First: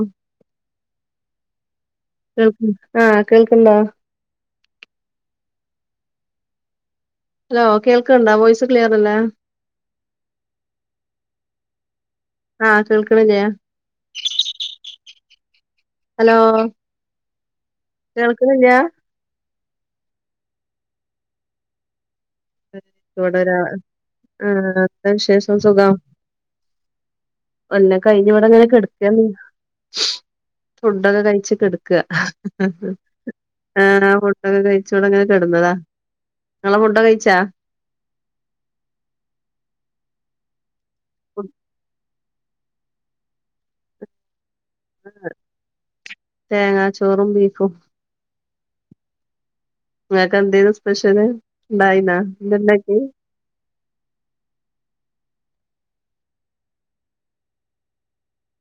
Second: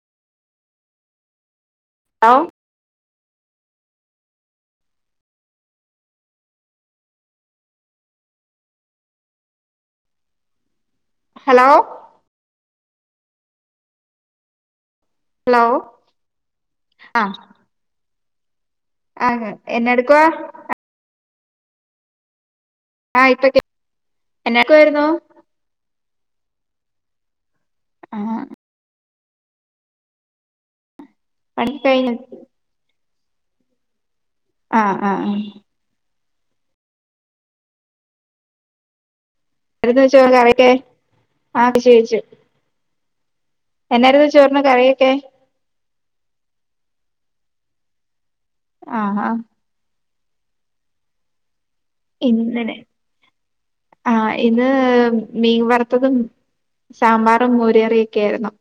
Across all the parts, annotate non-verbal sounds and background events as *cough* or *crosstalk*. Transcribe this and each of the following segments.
ഉ ഹലോ കേൾക് ആഹ് കേൾക്ണ്ടോ ഹലോ കേൾക്കണ്ടാ വോയ്സ് ക്ലിയർ അല്ലേ ലോ ആഹ് കേൾക്കണ് ല്ലേ ഹലോ അ കേൾക്കുന്നില്ലാ ആഹ് എന്നാ എടുക്കുവാ ആഹ് ടെ ഇപ്പൊ ആ കേ എന്നാ എടുക്കുവായിരുന്നു അവിടത്തെ വിശേഷം സുഖം അല്ല ആഹ് കഴിഞ്ഞുവടങ്ങനെനെ കെട്ക്ക ക പണി ണകഴിച്ചെടുക്കുക കഴിഞ്ഞു ആ ആ ഫുഡോക്കെ കഴ്ച് ആഹ് ആഹ് ആഹ് വിടങ്ങനെകിടുന്നതാ ങ്ങൾ ഫുഡ് കഴിച്ച *unintelligible* ന്ന് വെച്ച ആ കയ്ച്ച് കാച്ചു എന്നാർന്ന് ചോറിന് കറിയൊക്കെ തേങ്ങാചോറും ബീഫും ആഹ് ആ ങ്ങക്കെന്തെനു സ്പെഷ്യല് ണ്ടായിനാ ന്താ ണ്ടാക്ക്യേ ആ ഇന്ന് മീൻ വറുത്തതും സാമ്പാറും മോരു കറിയൊക്കെ ആയിരുന്നു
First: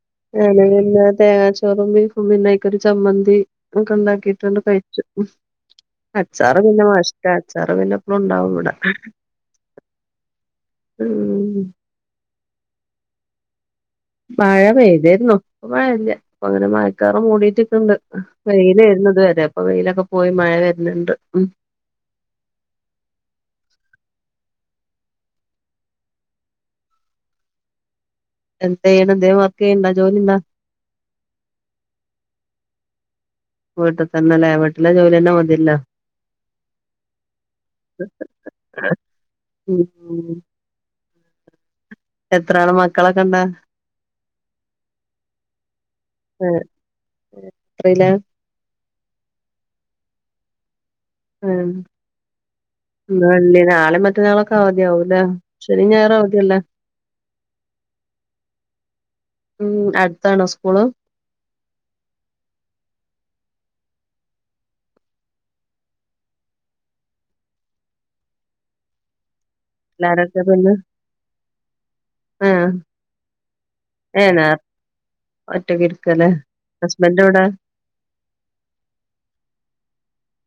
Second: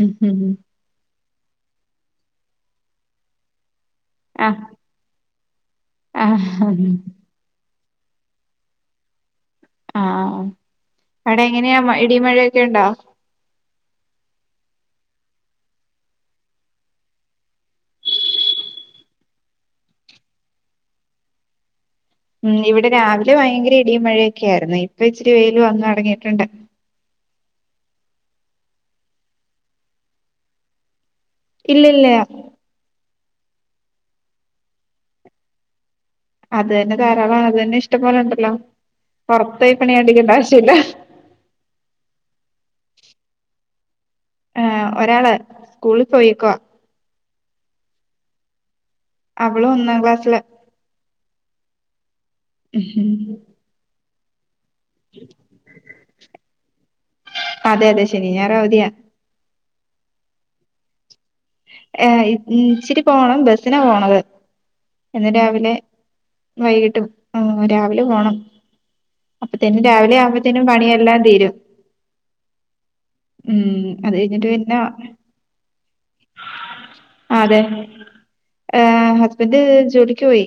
ഉം ഉം മ് ഉം *inaudible* തേങ്ങച്ചോറും ബീഫും പിന്നയ്ക്കൊരു ചമ്മന്തി അതൊക്കെ ആഹ് ണ്ടാക്കിട്ടാണ്ട് കഴിച്ചു അച്ചാർ ആഹ് പിന്നെ മസ്റ്റാ അച്ചാർ പിന്നെ അതെന്നുണ്ടാവും ഇവടെ ആഹ അവിടെ എങ്ങനെയാ ഇടിമഴക്കെ ക്കണ്ടാ മഴ പെയ്തീർന്ന് ഇപ്പോ മഴല്ല ഇപ്പോങ്ങനെ മഴക്കാറ് മൂടീട്ട്ക്ക്ണ്ട് വെയിലേർന്നിത് വരെ ഇപ്പോ വെയിലൊക്കെ പോയി മഴ വരുന്നുണ്ട് ഉ മ്മ് ഇവിടെ രാവിലെ ഭയങ്കര ഇടിയും മഴയൊക്കൊയിരുന്നു ഇപ്പൊ ഇച്ചിരി വെയിൽ വന്ന് അടങ്ങിയിട്ടുണ്ട് എന്തേനു ന്തേലും വർക്കെയ്യുണ്ടോ ജോല്യന്താ ഇല്ല ല്ല്യ വീട്ട്തന്നല്ലേലെ വീട്ടിലെ ജോല്യഞ്ഞ മത്യല്ലോ അതന്നെ ധാരാളാണ് അതന്നെ ഇഷ്ടംപോലെണ്ടല്ലോ പുറ അടിക്കണ്ട ഉം ആവശ്യ ഇില്ല എത്ര ആണ് മക്കളൊക്കെ ഇണ്ട ആ ഒരാള് സ്കൂളിൽ പോയിക്കുവാ എത്രേലാ അവളൊന്നാ ക്ലാസിൽ ആ നാളെ *unintelligible* *inaudible* ആതി ആവും അല്ലെ ശനീശ ഞായറും അവധി അല്ലെ അതെ അതെ ശനി ഞായർ അവധിയാ ഉം അടുത്താണോ സ്കൂള് ഏ ഇച്ചിരി പോണം ബസിനാ പോണത് എന്നന്ന് രാവിലെ വൈകിട്ടും ആ രാവിലെ പോണം അപ്പത്തേനും രാവിലെ പിള്ളാരൊക്കെ ആവുമ്പത്തേനും പിന്നെ പണിയെല്ലാം തീരും ആഹ് ഉം അത് ഏഹ് കഴിഞ്ഞിട്ട് നേർ പിന്നെ ഒറ്റക്ക് ഇരിക്കല്ലേ ഹസ്ബൻഡ് ആ എവിടെ അതെ ഹസ്ബൻഡ് ജോലി ക്ക് പോയി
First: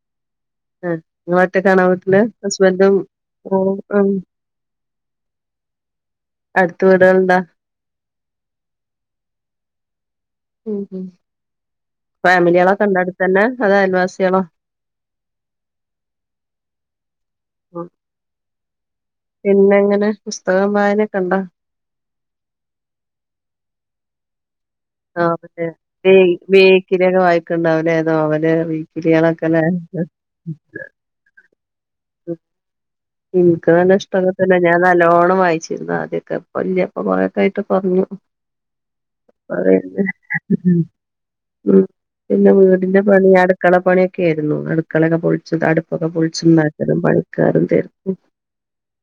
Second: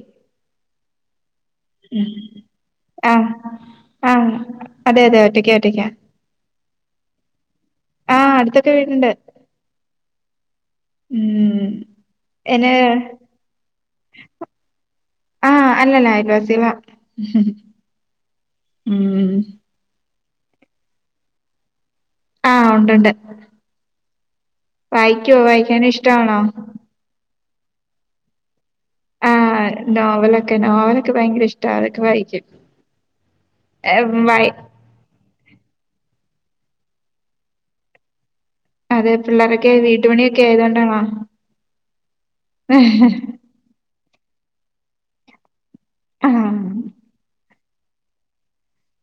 ആ ആഹ് ആഹ് അതെ അതെ ഒറ്റക്ക ഒറ്റക്ക അടുത്ത വീടുകൾ ഉണ്ടോ ആഹ അടുത്തൊക്കെ വീടുണ്ട് ഉം ഉം എന്നെ ഫാമിലികളൊക്കെ ഉണ്ടോ അടുത്ത് തന്നെ അതോ അയൽവാസി *inaudible* ആഹ് അല്ലല്ല അയൽവാസികളാ ഉം പിന്നെങ്ങനെ പുസ്തകം വായനൊക്കെ ഒണ്ടാ ആഹ് ഉണ്ടുണ്ട് ആ വായിക്കുവോ അതെ വായിക്കാനും ഇഷ്ടമാണോ വീക്കിലി ഒക്കെ വായിക്കും ഉണ്ടാവില്ല ഏതോ അവനെ അറി ഇതേ കണക്കല്ലെ ആഹ് നോവലൊക്കെ നോവലൊക്കെ ഭയങ്കര ഇഷ്ടാ അതൊക്കെ വായിക്കും എനിക്ക് ഏ, നല്ല ഇഷ്ടം ഉള്ളപ്പോ വായി എല്ലാം ഞാൻ നല്ലോണ്ണം വായിച്ചു ആദ്യക്കെ *inaudible* കൊറൊക്കെ ആയിട്ട് കു റഞ്ഞു അതെ പിള്ളേരൊക്കെ വീട്ടുപണിയൊക്കെ *unintelligible* ആയതുകൊണ്ടാണോ ഉം പിന്നെ വീടിന്റെ പണി അടുക്കള പണി ഒക്കെയായിരുന്നു അടുക്കളൊക്കെ പൊളിച്ചത് അടു പ്പൊക്കെ ആഹ് പൊളിച്ചുണ്ടാക്കലും പണിക്കാരും *unintelligible*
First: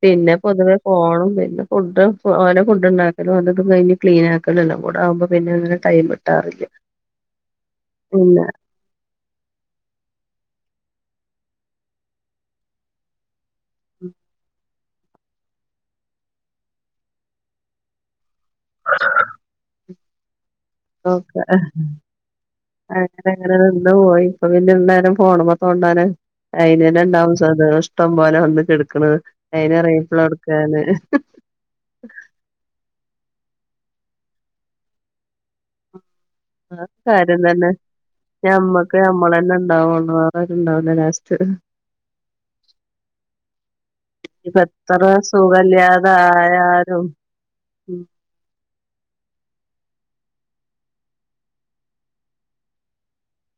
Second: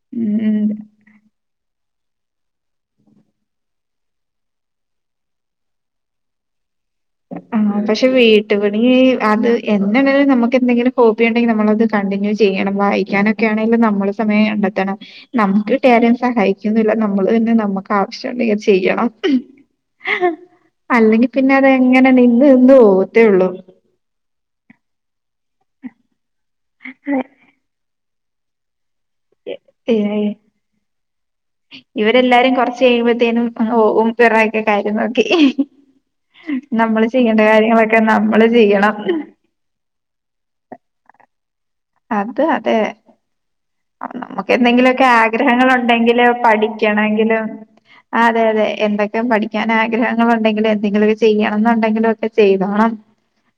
പിന്നെ ഉം പൊതുവെ പോണം പിന്നെ ഫുഡ് ഓരോ ഫുഡ് ഉണ്ടാകലും അതൊക്ക കഴിഞ്ഞ് ക്ലീൻ ആക്കലും കൂടെ ആകുമ്പോ പിന്നെ ഒന്നിനും ടൈം കിട്ടാറില്ല ആഹ് പക്ഷെ പിന്നെ വീട്ടുപണി അത് എന്നെങ്കിലും നമുക്ക് എന്തെങ്കിലും കോപ്പി ഉണ്ടെങ്കിൽ നമ്മളത് കണ്ടിന്യൂ ചെയ്യണം വായിക്കാനൊ ഒക്കെ ആണെങ്കിലും നമ്മള് സമയം കണ്ടെത്തണം നമ്മുക്ക് കിട്ടിയ ആരും സഹായിക്കുന്നില്ല നമ്മള് തന്നെ നമുക്ക് ആവശ്യമുണ്ടെങ്കിൽ ചെയ്യണം അല്ലെങ്കിൽ പിന്നെ അതെ അങ്ങനങ്ങനെ നിന്ന് പോയി ഇപ്പൊ പിന്നെ എന്തൊയാലും ഫോണുമേ തോണ്ടാന് അതിനെ രണ്ടാമതും *unintelligible* പോലെ വന്നു കെട ക്കാണ് അയ്ന് റിപ്ലൈ കൊടുക്കാന് ഇവരെല്ലാരും കൊറച്ച് കഴിയുമ്പ - ത്തെനും പിറകെ കയറി നോക്കി ആ നമ്മള് കാര്യം ചെയ്യേണ്ട തന്നെ കാര്യങ്ങളൊക്കെ നമ്മള് ചെയ്യണം ഞമ്മക്ക് നമ്മള് തന്നെ ഉണ്ടാവൊള്ളൂ വേറാരും ണ്ടാവൂല ലാസ്റ്റ് *unintelligible* അത് അതെ നമ്മക്ക് ഇപ്പ എത്ര എന്തെങ്കിലൊക്കെ ആഗ്രഹങ്ങള് സുഖല്യാതെ ഉണ്ടെങ്കിലൊ ആയാലും പഠിക്കണങ്കിലൊ ഉം അതെ അതെ എന്തൊക്കെ പഠിക്കാൻ ആഗ്രഹങ്ങളുണ്ടെങ്കിലും എന്തെങ്കിലുമൊക്കെ ചെയ്യണന്നു ണ്ടെങ്കിലും ഒക്കെ ചെയ്തോണം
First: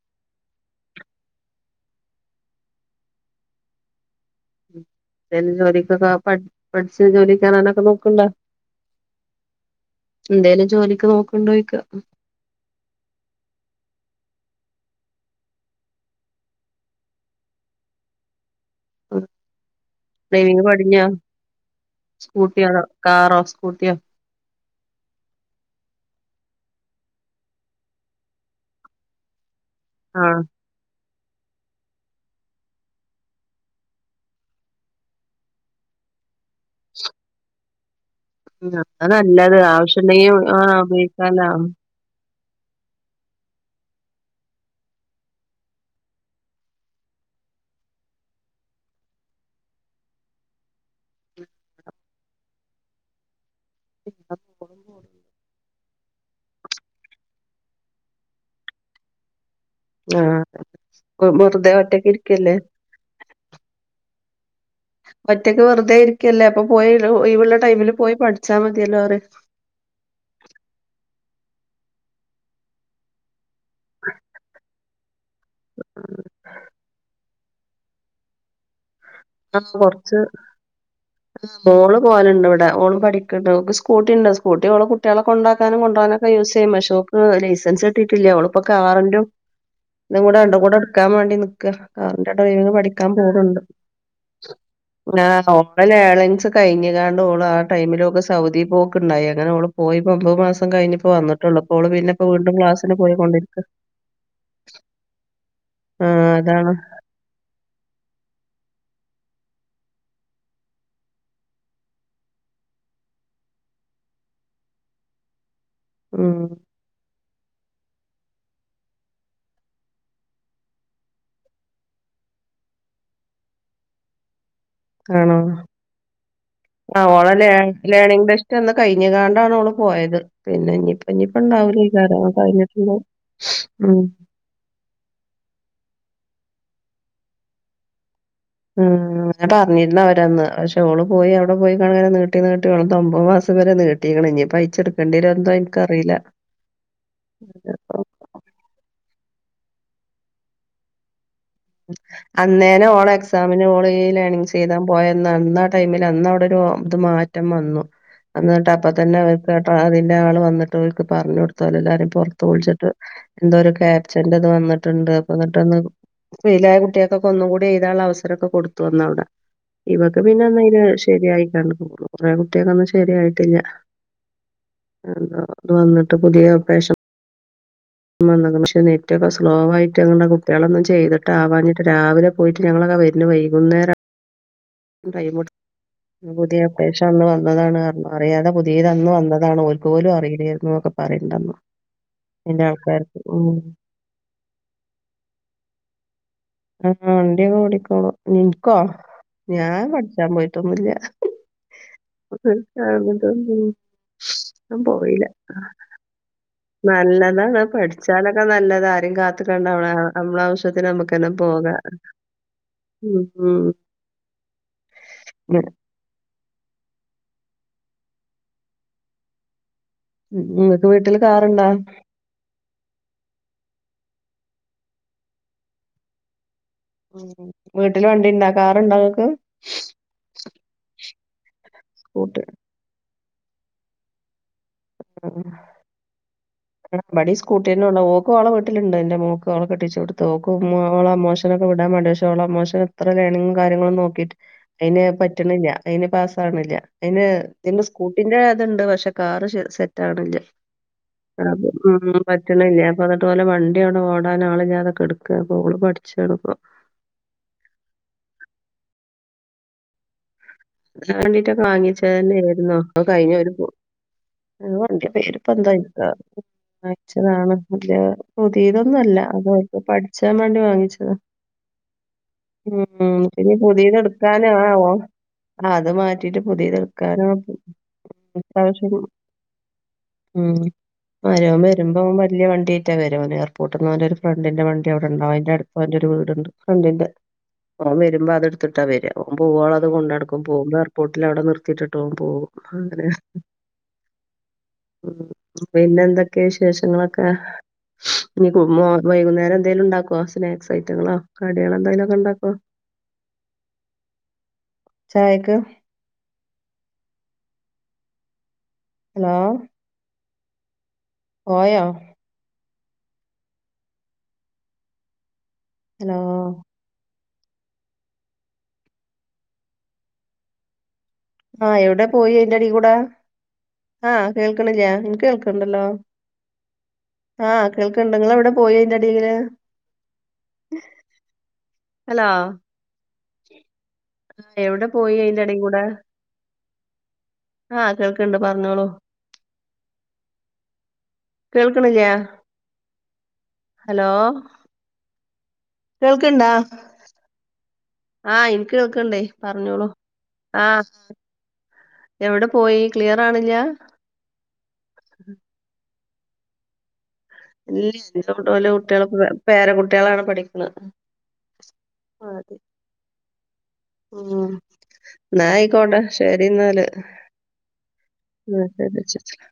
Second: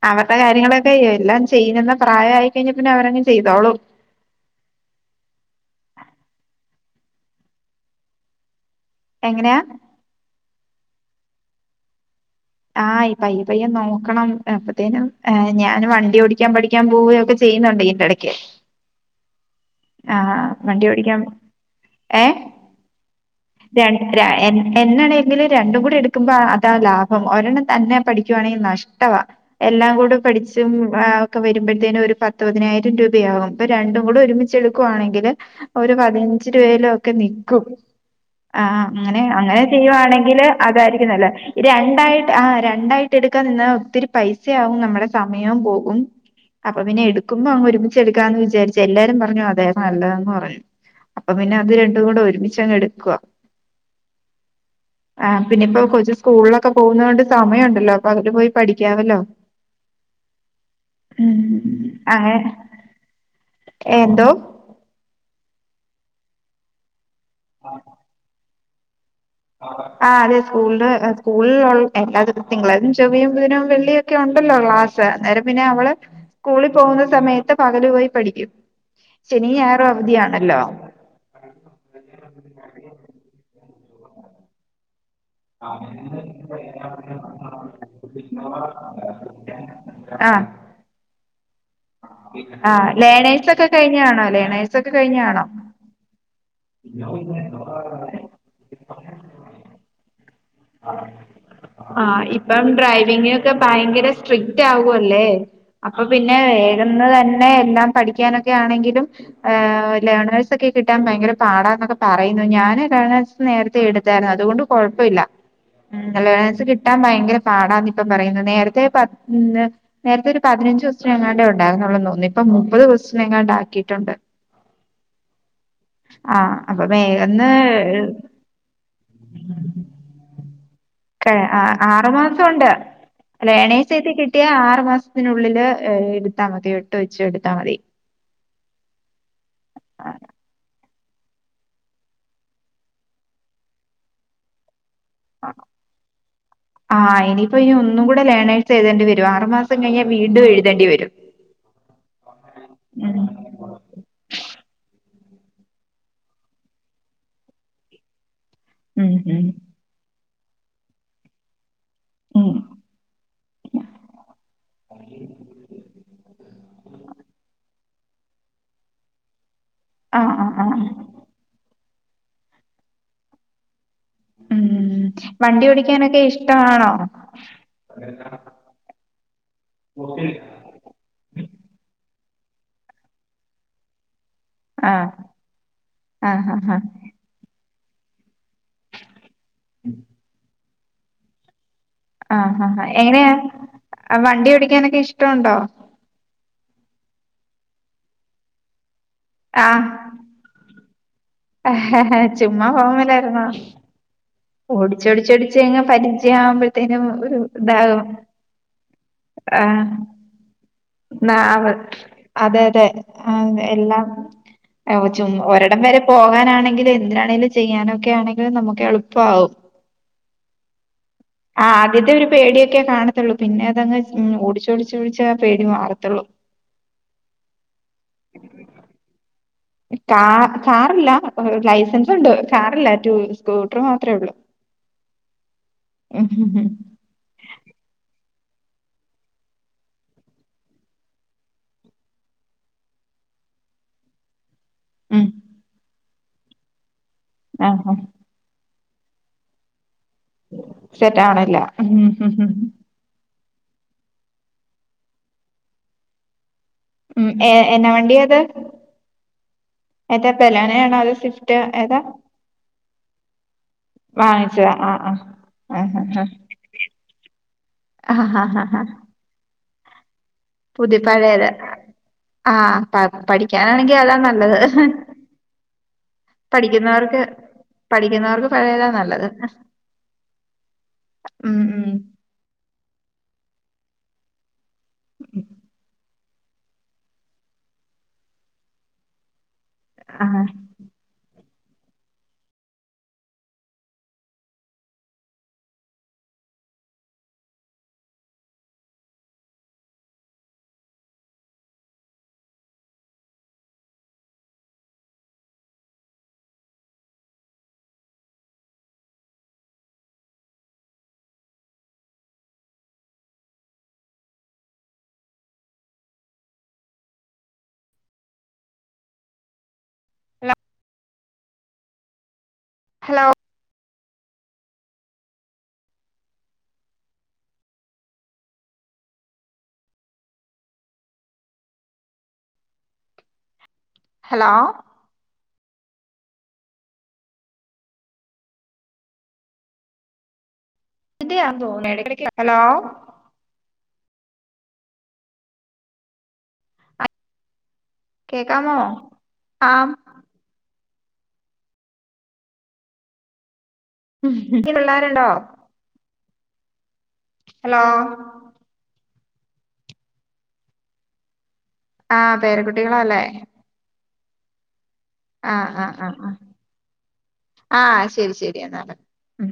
അവരുടെ കാര്യങ്ങളൊക്കെ എല്ലാം ചെയ്യുന്നെ പ്രായായിക്കഴിഞ്ഞ പിന്നെ അവരെ ചെയ്‌തോളും ഏത് ജോലിക്കൊക്ക പട് പഠിച്ച് ജോലികേറാനൊക്കെ നോക്ക്ണ്ടാ എങ്ങനെയാ ന്തേലും ജോലിക്ക് നോ കുണ്ടോയ്ക്ക ആഹ് ഇപയ്യെപയ്യെ നോക്കണം. എപ്പത്തേനും ഞാന് വണ്ടി ഓടിക്കാൻ പഠിക്കാൻ പോവേഒക്കെ ചെയ്യുന്നുണ്ട് ഇന്റെ ഇടക്ക്. ഉം ഡ്രൈവിങ് പടിഞാ? ഓടിക്കാൻ സ്കൂട്ടിയാണോ കാറോ? സ്കൂട്ടിയോ രൺ രാ എൻ എന്നാണേങ്കിലും രണ്ടും കൂടി എടുക് വാഹ് അതാ ലാഭം. ഒരെണ്ണം തന്നെ പഠിക്കുവാണെങ്കി നഷ്ടവാ. എല്ലാം കൂടെ ആഹ് പഠിച്ചും ആഹ് ക വരുമ്പയ്ത്തേനു ഒരു പത്ത് പതിനായിരം രൂപയാകും. ഇപ്പ രണ്ടും കൂടെ ഒരുമിച്ചെടുക്കുവാണെങ്കില് ഒരു പതിനഞ്ചുരൂപയില് ഒക്കെനിക്കും. ആഹ് അത് അങ്ങനെ നല്ലത് അങ്ങനെ ആവശ്യണ്ടെങ്കി ചെയ്യുവാണെങ്കില് ആഹ് അതായിരിക്കുംനല്ലേ. ഉപയോഗിക്കാലോ രണ്ടായി ആഹ് രണ്ടായിട്ട് എടുക്കാൻ നിന്നാ ഒത്തിരി പൈസയാവും. നമ്മുടെ സമയവും പോകും. അപ്പൊ പിന്നെ എടുക്കുമ്പോ അങ്ങ് ഒരുമിച്ച്‌ എടുക്കാന്ന് വിചാരിച്ച എല്ലാരും പറഞ്ഞു അതേ നല്ലതെന്ന്പറഞ്ഞു. അപ്പൊ പിന്നെ അത് രണ്ടും കൂടെ ഒരുമിച്ചങ്ങ് എടു ക്കൊആ അഹ് പിന്നെപ്പോ കൊച്ച് സ്‌കൂൾളൊകെ പോഉന്നോണ്ട് സമയമുണ്ടല്ലോ. അപ്പൊ അ *unintelligible* പോയി പഠിക്കാമല്ലോ. അഹ് ആഹ് പ്പം വെറുതെ അങ്ങനെ ഒറ്റക്കിരിക്കല്ലേ എന്തോ ഒറ്റക്ക് വെറുതെ ഇരിക്കല്ലേ അപ്പൊ പോയെ ഹെ ഒഴിവുള്ള ടൈമില് പോയി പഠിച് അത് മതി അല്ലോ പറയും ആഹ് അതെ സ്കൂള സ്കൂളിൽ എല്ലാ ദിവ തിങ്കളാഴ്‌ച്ചിം ചൊവ്വി ബുധനും വെള്ളിയൊക്കെ ഉണ്ടല്ലോ ക്ലാസ് അന്നേരം പിന്നെ അവള് സ്കൂളിൽ പോകുന്ന സമയത്ത് പകല് പോയി പഠിക്കും ശനി ആഹ് ഞായറും കൊറച്ച് അവധിയാണല്ലോ ആഹ് മോള് പോവല്ണ്ട് വടെ മോള് പഠിക്ക് ണ്ട് ഓക്ക് സ് കൂട്ടിണ്ട് സ്കൂട്ടിഓളെ കു ട്ട്യാളെ കൊണ്ടാക്കാനും കോണ്ട്രാനൊക്കെ ഒക്കെ യൂസ് ചെയ്യും. പഷോക്ക് ലൈസൻസ് കിട്ടീട്ടില്ല. ഓള്പ്പോ കാർന്റതും ഇതും ആ കൂടെ രണ്ടും കൂടെ ട് ക്കാൻ വേണ്ടി ന്ക്കാ കാറിന്റെ ഡ്രൈവിംഗ് ആഹ് പഠിക്കാൻ പോണ് ലേണേഴ്സ് ണ്ട്. ഒക്കെ കഴിഞ്ഞാണോ ലേണേഴ്സ് ഒക്കെ കഴിഞ്ഞാണോ ആഹ് ഓളെ ലേണേയ്സ് കഴിഞ്ഞങ്ങാണ്ട് ഓള് ആ ടൈമിലോക്ക് സൗദി പോക്ക്ണ്ടായി അങ്ങനെ ഓള് പോയി പ്പൊമ്പത് മാസം കഴിഞ്ഞിപ്പോ വന്നിട്ടുള്ളൂ അപ്പോ ഓള് പിന്നെപ്പോ ആഹ് വീണ്ടും ഇപ്പ ക്ലാസ്സിന് ഡ്രൈവിങ്ങൊക്കെ പോയിക്കൊണ്ടിരിക്ക ഭയങ്കര സ്ട്രിക്റ്റ് ആവുല്ലേ അപ്പ ആഹ് പിന്നെ അതാണ് വേഗന്ന് തന്നെ എല്ലാം പഠിക്കാ ക്കെ ആണെങ്കിലും ലേണേഴ്സ് ഒക്കെ കിട്ടാൻ ഭയങ്കര പാടാ എന്നൊക്കെ പറയുന്നു. ഞാന് ലേണേഴ്സ് നേരത്തെ എടുത്താര്ന്നു അതുകൊണ്ട് കുഴപ്പയില്ല. മ് ഉം ലെണേഴ്സ് കിട്ടാ ഭയങ്കര പാടാന്ന് ഇപ്പം പറയുന്നു. നേരത്തെ നേരത്തെ ഒരു പതിനഞ്ച് ദിവസത്തിനെങ്ങാണ്ടേ ഉണ്ടായിന്നുള്ളത് തോന്നുന്നു ഇപ്പ മുപ്പത് ദിവസത്തിനെങ്ങാണ്ടാക്കിയിട്ടുണ്ട്. അപ്പൊ ആഹ് ഓളെ വേഗന്ന് ലേൻ ലേണിങ്ങ് ടെസ്റ്റന്ന് കഴിഞ്ങ്ങാണ്ടാണ് ഓള് പോയത്. പിന്നെ ഇപ് ഏ ആഹ് ആറു മാസോണ്ട്. ലേണിങ്ങ് ഉം ടെസ്റ്റ് കിട്ട്യാ ആറ് മാസത്തിനുള്ളിൽ ഏ എട്ത്താ മതി. എട്ട് വെച്ച് എട്ത്താ മതി. മ് ഞനെ പറഞ്ഞീര്ന്നവരന്ന് പഷെ *unintelligible* പോയി അവടെ പോയിക്കാണ്ട് ങ്ങനെ നീട്ടി നീട്ടി ഓളത് ഒമ്പത് മാസം വരെ നട്ടീക്ക്ണ് ഞ്ഞി പ്പയ്ചേക്കന്ന് ആഹ് ഇനിപ്പോ നി അപ്പൊ ഒന്നുകൂടെ ലേണഴ്സ് എയ്തേണ്ടിയേരും. ആറ്മാസം കഴിഞ്ഞാ വീണ്ടും എഴുതേണ്ടി വെരും. അന്നേനെ ഓളെ എക്സാമിന് ഓളെ ലെണിങ്ങ്സ് എയ്താം പോയത്. അന്നാ ടൈമിൽ അന്നവടടൊരു ത് മാറ്റം വന്നു. ന്നിട്ട് അപ്പ ഉം തന്നെ ഉം അവര്ക്കാ ട്രാ ഒരാള് വന്ന്ട്ട് ഓൾക്ക് പറഞ്ഞു കൊട്ത്ത് ഓ പൊറത്ത് ഉം വിളിച്ചിട്ട് എന്തോര് ക്യാപ്ച്ചേന്റത് വന്നിട്ട്ണ്ട് അപ്പന്നിട്ടന്ന് ഫെയ്ലായ കുട്ട്യാക്കൊക്കെ ഒന്നും കൂടി എയ്താള്ള അവസരൊക്കെ കൊട്ത്തു അന്നവടെ. ഇവക്ക് ആ ആ ആ പിന്നന്നയ്ല് ശെര്യായി കണ്ടുക്ക്ണു. കുറേ കുട്ട്യാക്കന്ന് ശെര്യായ്ട്ടില്ല മ് വണ്ടി ഓടിക്കാനൊക്കെ ഇഷ്ട്ടവാണോ? *unintelligible* ക്ക സ് സ്ലോവായിറ്റ് അ *unintelligible* കുട്ട്യാളൊന്നും ചെയ്തിട്ട് ആവാഞ്ഞിട്ട് രാവിലെ പ് പോയിറ്റ് ഞങ്ങളൊക്കെ വര്ണെ വൈകുന്നേരാ. ആ ആ ടൈമ്ട്ക്കും ഹ പുതിയ ഹ അപ്ടേഷഅന്ന് വന്നതാണ് പറഞ്ഞു. മ അറിയാതെ പോ ചെയ്തന്ന് വന്നതാണ് ഓൽക്ക് പോലും അറീലേയ് ന്നു നൊക്കെ പറീണ്ണ്ണ്ടന്ന്. ആഹ ആ ആ എങ്ങനെയാ വണ്ടി ഓടിക്കാനൊക്കെ ഇഷ്ടാണ്ടോ ആ വണ്ടിയൊക്കെ ഓടിക്കോണ നിനിക്കോ ഞാൻ പഠിച്ചാൻ പോയിട്ടൊന്നുമില്ല ആഹ് ഹേ ചുമ്മ പോവമേലായിരുന്ന അങ്ങനത്തൊന്നും ഞാൻ ഓടിച്ച് പോയില്ല. ഓടിച്ച് ഓടിച്ച് പരിചയാ നല്ലതാണ് പഠിച്ചാലൊക്കെ നല്ലത ആരും കാത്തിക്കേണ്ട നമ്മള നമ്മളാവശ്യത്തിന് ന അതെ അതെ ഉം. ഉം. എല്ലാം ചുവ ഒരിടം വരെ പോകാനാണെങ്കിലും എന്തിനാണെങ്കിലും ചെയ്യാനോ ക്കെ ആണെങ്കിലിൽ നമുക്ക് എളുപ്പാവും നിങ്ങക്ക് വീട്ടില് ആ കാറുണ്ടോ? ആദ്യത്തെ ഒരു പേടിയൊക്കെ കാണത്തുള്ളൂ പിന്നെ അതങ്ങ് ഉം ഓടിച്ച് ഓടിച്ച് ഓടിച്ച പേടി മാറത്തുള്ളൂ ഉം വീട്ടില് വണ്ടി ഇണ്ടാ കാറുണ്ടങ്ങക്ക് കാ കാറില്ല ലൈസൻസ് ഒണ്ട് സ്കൂട്ടി. കാറില്ല റ്റു സ്കൂട്ടർ മാത്രമേ ഉള്ളൂ ഉം ബടി സ്കൂട്ടള്ളോ ക്കോള വീട്ടിലുണ്ട് എന്റെ മോൾക്ക്ക്കെട്ടിച്ചു കൊടുത്ത ഓക്ക് മോള മോശൊക്കെടാൻേണ്ട പക്ഷേ ഓള മോശ എത്രണും കാര്യങ്ങളും നോക്കിട്ട് അയിന് ഉം പറ്റണില്ല അയിന് പാസ്സ് ആവ്ണില്ല അതിന് നിന്റെ ആഹ് സ്കൂട്ടിന്റെ അതുണ്ട് പ ക്ഷ കാറ് പറ്റണില്ല അപ്പ ഉം പറ്റണില്ല അപ്പ അത് പോലെ വണ്ടി അവിടെ ഓടാന് ആളില്ലതെ കെടക്കുക അപ്പ ഓള് പഠിച്ചു എടുക്ക ഉം എ എന്നാ വണ്ടി അത് ഏ ൻ വേണ്ടീട്ട് വാങ്ങിച്ച തന്നെ ആയിരുന്നോ കയിഞ്ഞ വാങ്ങിച്ചതാ വണ്ടിയ ആഹ് പേരിപ്പോ എന്താ ആഹ് ആഹ് ആഹ് വാങ്ങിച്ചതാണ് പുതിയതൊന്നും അല്ല അത് *unintelligible* വാങ്ങിച്ചതാ. പുതിപ്പഴയത് ആഹ ഉം പ പിന്നെ പുതിയത് പഠിക്കാനാണെങ്കിൽ അതാ എടുക്കാനും നല്ലത് ആ ഓ ആ അത് മാറ്റിട്ട് പുതിയ എടുക്കാ പഠിക്കുന്നവർക്ക് നോന്തോ പഠിക്കുന്നവർക്ക് പഴയതാ ഇപ്രവശ്യം നല്ലത് മരമേൻ ഉം വരുമ്പോ ഉം വലിയ വണ്ടി *unintelligible* എയർപോട്ടീന്ന് ഒരു ഫ്രണ്ടിന്റെ വണ്ടി *unintelligible* ഉണ്ടാവും അതിന്റെ *unintelligible* ഒണ്ട് ഒണ്ട് ഫ്രണ്ട്ണ്ടിന്റെ ഓ വരുമ്പോ അത എടുത്തിട്ടാ വര ഓ പോവളെ അത് ആ കൊണ്ടടുക്ക ഓൻ പോകുമ്പോ എയർപോർട്ടിൽ അവിടെ നിർത്തിട്ടിട്ട് പോകൻ പോകും അങ്ങനെ ഉ പിന്നെ എന്തൊക്കെയ വിശേഷങ്ങളൊക്കെ ഇനി വൈകുന്നേരം എന്തായാലും ഉണ്ടാക്കോ സ്നാക്സ് ഐറ്റങ്ങളോ കടികളോ എന്തായാലും ഒക്കെ ഉണ്ടാക്കോ ചായക്ക് ഹലോ പോയോ ഹലോ ആ എവിടെ പോയി ഇതിന്റെടേകൂടേ ഹലോ ആ കേക്ക്ണില്ലെ ഇന്ക് കേക്ക്ണ്ടല്ലോ ആ കേൾക്ക്ണ്ട് ഇങ്ങളെവിടെ പോയി ഇതിന്റെടേക്കൂടെ ഹലോ ഹലോ എവിടെ പോയി അയ്‌ന്റെടെകൂടെ ആ കേൾക്ക്ണ്ട് പറഞ്ഞോളൂ ഇതീ ആപ്പ് പോണ് കേൾക്കണില്ല എടക്കെടക് ഹലോ ഹലോ കേൾക്ക്ണ്ടാ ആഹ് ഇൻക്ക് കേക്കാമോ കേൾക്ക്ണ്ടേ ആ പറഞ്ഞോളൂ ആ ആ എവിടെ പോയി ക്ലിയറാവ്ണില്ല പിള്ളേരുണ്ടോ ഹലോ ഇല്ലല്ല *unintelligible* കുട്ടികളക്ക പേര കുട്ട്യേളാണ് പഠിക്കണെ ആ പേരകുട്ടികളാലെ മ് ന്നാ ആയിക്കോട്ടെ ആ ആ ശരി ന്നാല് ആ ശരി ശരി എന്നാല് ഉം